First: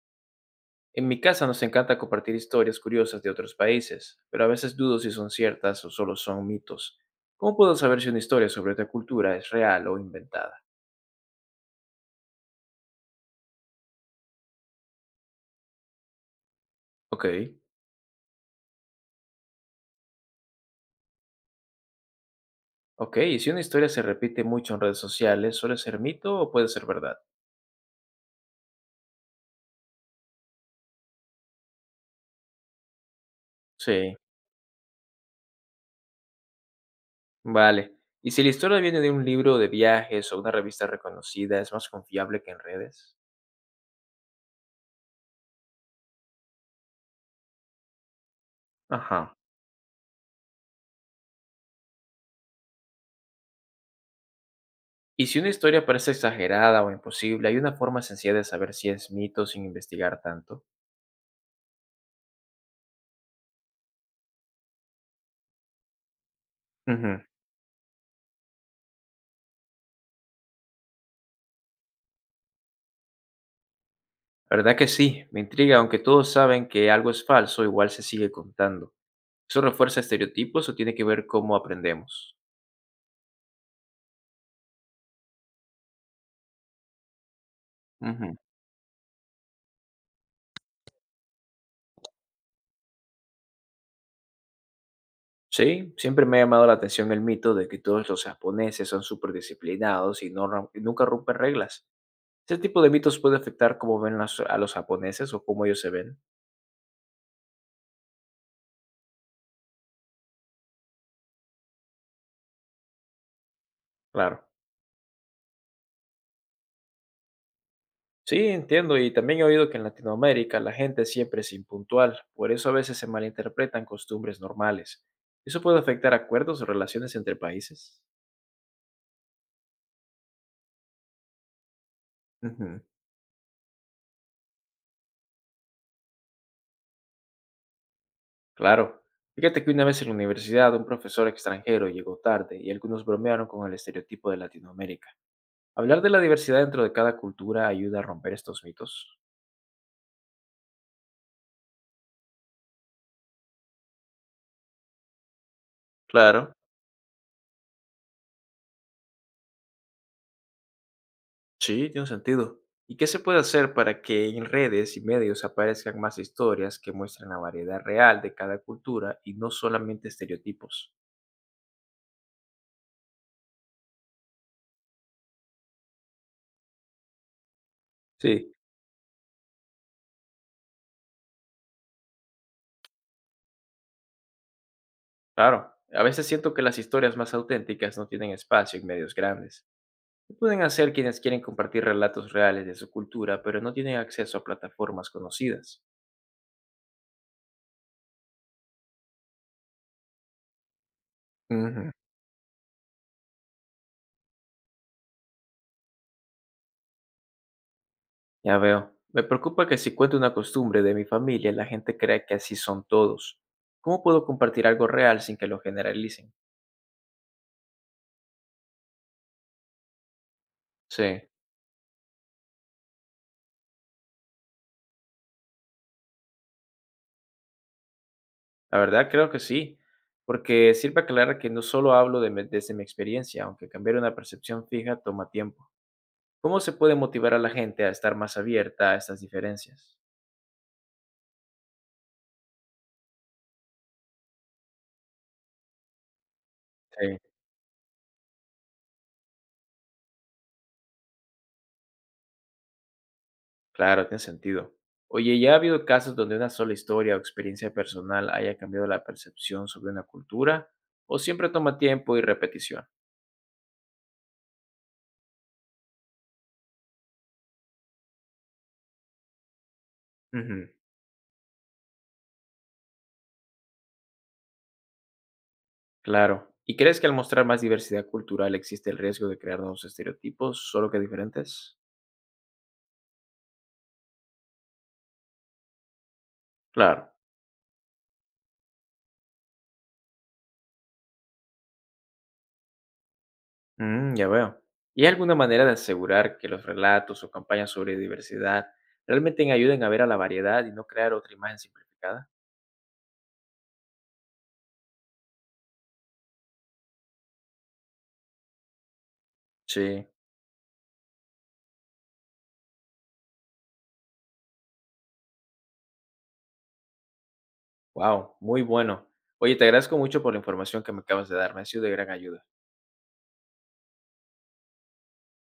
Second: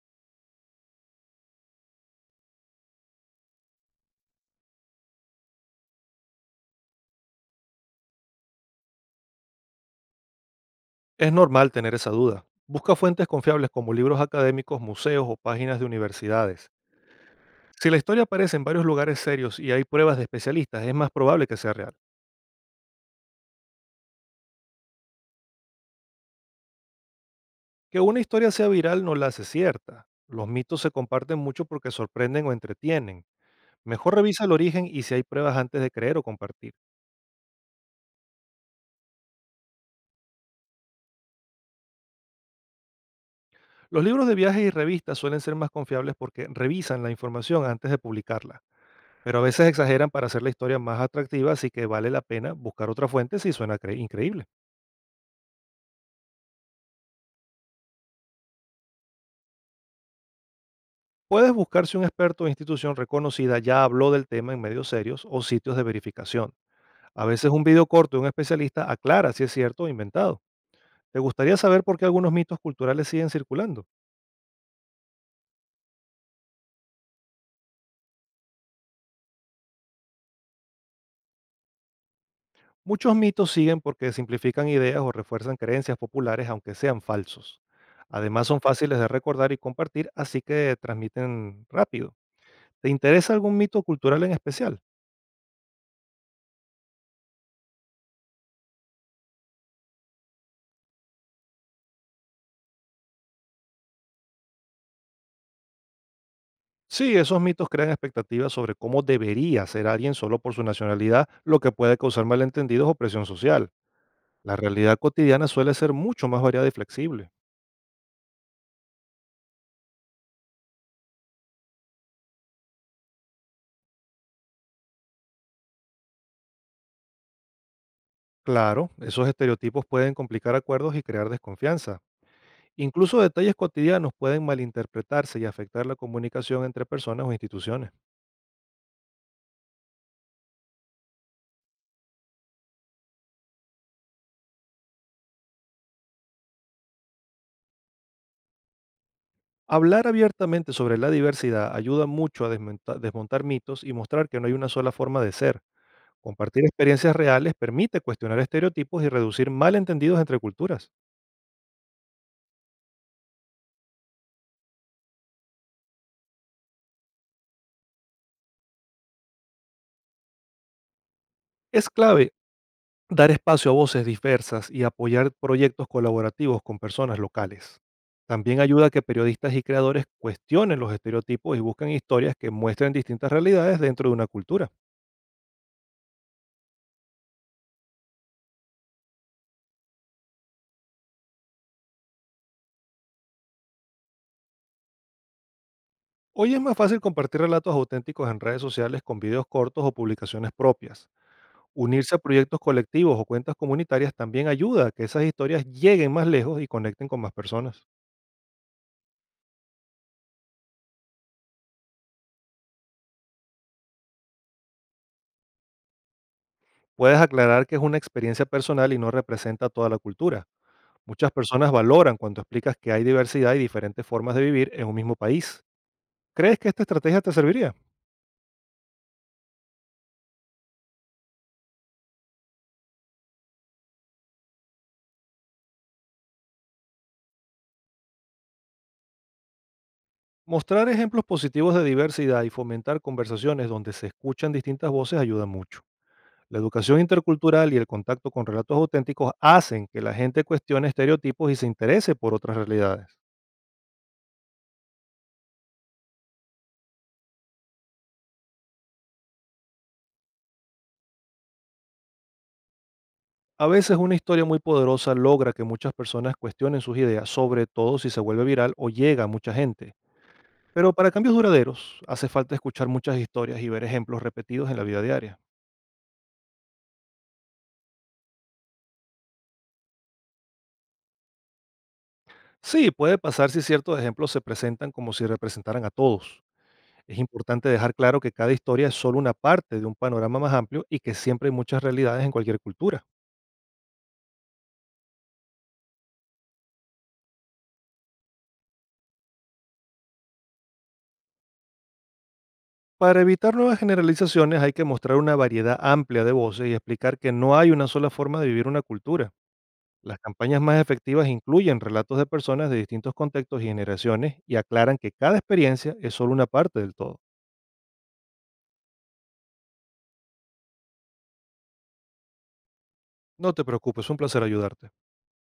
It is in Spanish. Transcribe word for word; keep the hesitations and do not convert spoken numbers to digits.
En mi casa nos encanta compartir historias curiosas de otros países, pero a veces dudo si son ciertas o solo son mitos. ¿Cómo puedo saber si una historia sobre otra cultura es real o inventada? Es normal tener esa duda. Busca fuentes confiables como libros académicos, museos o páginas de universidades. Ok, Si la historia aparece en varios lugares serios y hay pruebas de especialistas, es más probable que sea real. ok, ¿y si una historia se repite mucho en redes sociales, suele ser mito o puede ser verdad? Que una historia sea viral no la hace cierta. Los mitos se comparten mucho porque sorprenden o entretienen. Mejor Sí, revisa el origen y si hay pruebas antes de creer o compartir. vale. ¿Y si la historia viene de un libro de viajes o una revista reconocida, es más confiable que en redes? Los libros de viajes y revistas suelen ser más confiables porque revisan la información antes de publicarla, Ajá. pero a veces exageran para hacer la historia más atractiva, así que vale la pena buscar otra fuente si suena cre- increíble. ¿Y si una historia parece exagerada o imposible, hay una forma sencilla de saber si es mito sin investigar tanto? Puedes buscar si un experto o institución reconocida ya habló del tema en medios serios o sitios de verificación. Ujú. A veces un video corto de un especialista aclara si es cierto o inventado. ¿Te gustaría saber por qué algunos mitos culturales siguen circulando? La verdad que sí, me intriga, aunque todos saben que algo es falso, igual se sigue contando. ¿Eso refuerza estereotipos o tiene que ver cómo aprendemos? Muchos mitos siguen porque simplifican ideas o refuerzan creencias populares aunque sean falsos. Ujú. Además son fáciles de recordar y compartir, así que transmiten rápido. ¿Te interesa algún mito cultural en especial? Sí, siempre me ha llamado la atención el mito de que todos los japoneses son súper disciplinados y, no, rom- y nunca rompen reglas. ¿Ese tipo de mitos puede afectar cómo ven las- a los japoneses o cómo ellos se ven? Sí, esos mitos crean expectativas sobre cómo debería ser alguien solo por su nacionalidad, lo que puede causar malentendidos o presión social. Claro. La realidad cotidiana suele ser mucho más variada y flexible. Sí, entiendo, y también he oído que en Latinoamérica la gente siempre es impuntual, por eso a veces se malinterpretan costumbres normales. ¿Eso puede afectar acuerdos o relaciones entre países? Claro, esos estereotipos pueden complicar acuerdos y crear desconfianza. Ujú, Incluso detalles cotidianos pueden malinterpretarse y afectar la comunicación entre personas o instituciones. claro. Fíjate que una vez en la universidad un profesor extranjero llegó tarde y algunos bromearon con el estereotipo de Latinoamérica. Hablar de la diversidad dentro de cada cultura ayuda a romper estos mitos. Hablar abiertamente sobre la diversidad ayuda mucho a desmonta- desmontar mitos y mostrar que no hay una sola forma de ser. Claro, Compartir experiencias reales permite cuestionar estereotipos y reducir malentendidos entre culturas. sí, tiene sentido. ¿Y qué se puede hacer para que en redes y medios aparezcan más historias que muestren la variedad real de cada cultura y no solamente estereotipos? Es clave dar espacio a voces diversas y apoyar proyectos colaborativos con personas locales. Sí, También ayuda a que periodistas y creadores cuestionen los estereotipos y busquen historias que muestren distintas realidades dentro de una cultura. claro. A veces siento que las historias más auténticas no tienen espacio en medios grandes. Lo pueden hacer quienes quieren compartir relatos reales de su cultura, pero no tienen acceso a plataformas conocidas. Hoy es más fácil compartir relatos auténticos en redes sociales con videos cortos o publicaciones propias. Ujú, Unirse a proyectos colectivos o cuentas comunitarias también ayuda a que esas historias lleguen más lejos y conecten con más personas. ya veo. Me preocupa que si cuento una costumbre de mi familia, la gente crea que así son todos. ¿Cómo puedo compartir algo real sin que lo generalicen? Puedes aclarar que es una experiencia personal y no representa toda la cultura. Sí. Muchas personas valoran cuando explicas que hay diversidad y diferentes formas de vivir en un mismo país. ¿Crees que esta estrategia te serviría? La verdad creo que sí, porque sirve aclarar que no solo hablo de mi- desde mi experiencia, aunque cambiar una percepción fija toma tiempo. ¿Cómo se puede motivar a la gente a estar más abierta a estas diferencias? Mostrar ejemplos positivos de diversidad y fomentar conversaciones donde se escuchan distintas voces ayuda mucho. La educación Sí. intercultural y el contacto con relatos auténticos hacen que la gente cuestione estereotipos y se interese por otras realidades. Claro, tiene sentido. Oye, ¿ya ha habido casos donde una sola historia o experiencia personal haya cambiado la percepción sobre una cultura? ¿O siempre toma tiempo y repetición? A veces una historia muy poderosa logra que muchas personas cuestionen sus ideas, sobre todo si se vuelve viral o llega a mucha gente. Ujú. Pero para cambios duraderos hace falta escuchar muchas historias y ver ejemplos repetidos en la vida diaria. Claro. ¿Y crees que al mostrar más diversidad cultural existe el riesgo de crear nuevos estereotipos, solo que diferentes? Sí, puede pasar si ciertos ejemplos se presentan como si representaran a todos. Claro. Es importante dejar claro que cada historia es solo una parte de un panorama más amplio y que siempre hay muchas realidades en cualquier cultura. Mm, ya veo. ¿Y hay alguna manera de asegurar que los relatos o campañas sobre diversidad realmente ayuden a ver a la variedad y no crear otra imagen simplificada? Para evitar nuevas generalizaciones hay que mostrar una variedad amplia de voces y explicar que no hay una sola forma de vivir una cultura. Sí. Las campañas más efectivas incluyen relatos de personas de distintos contextos y generaciones y aclaran que cada experiencia es solo una parte del todo. Wow, muy bueno. Oye, te agradezco mucho por la información que me acabas de dar, me ha sido de gran ayuda. No te preocupes, fue un placer ayudarte.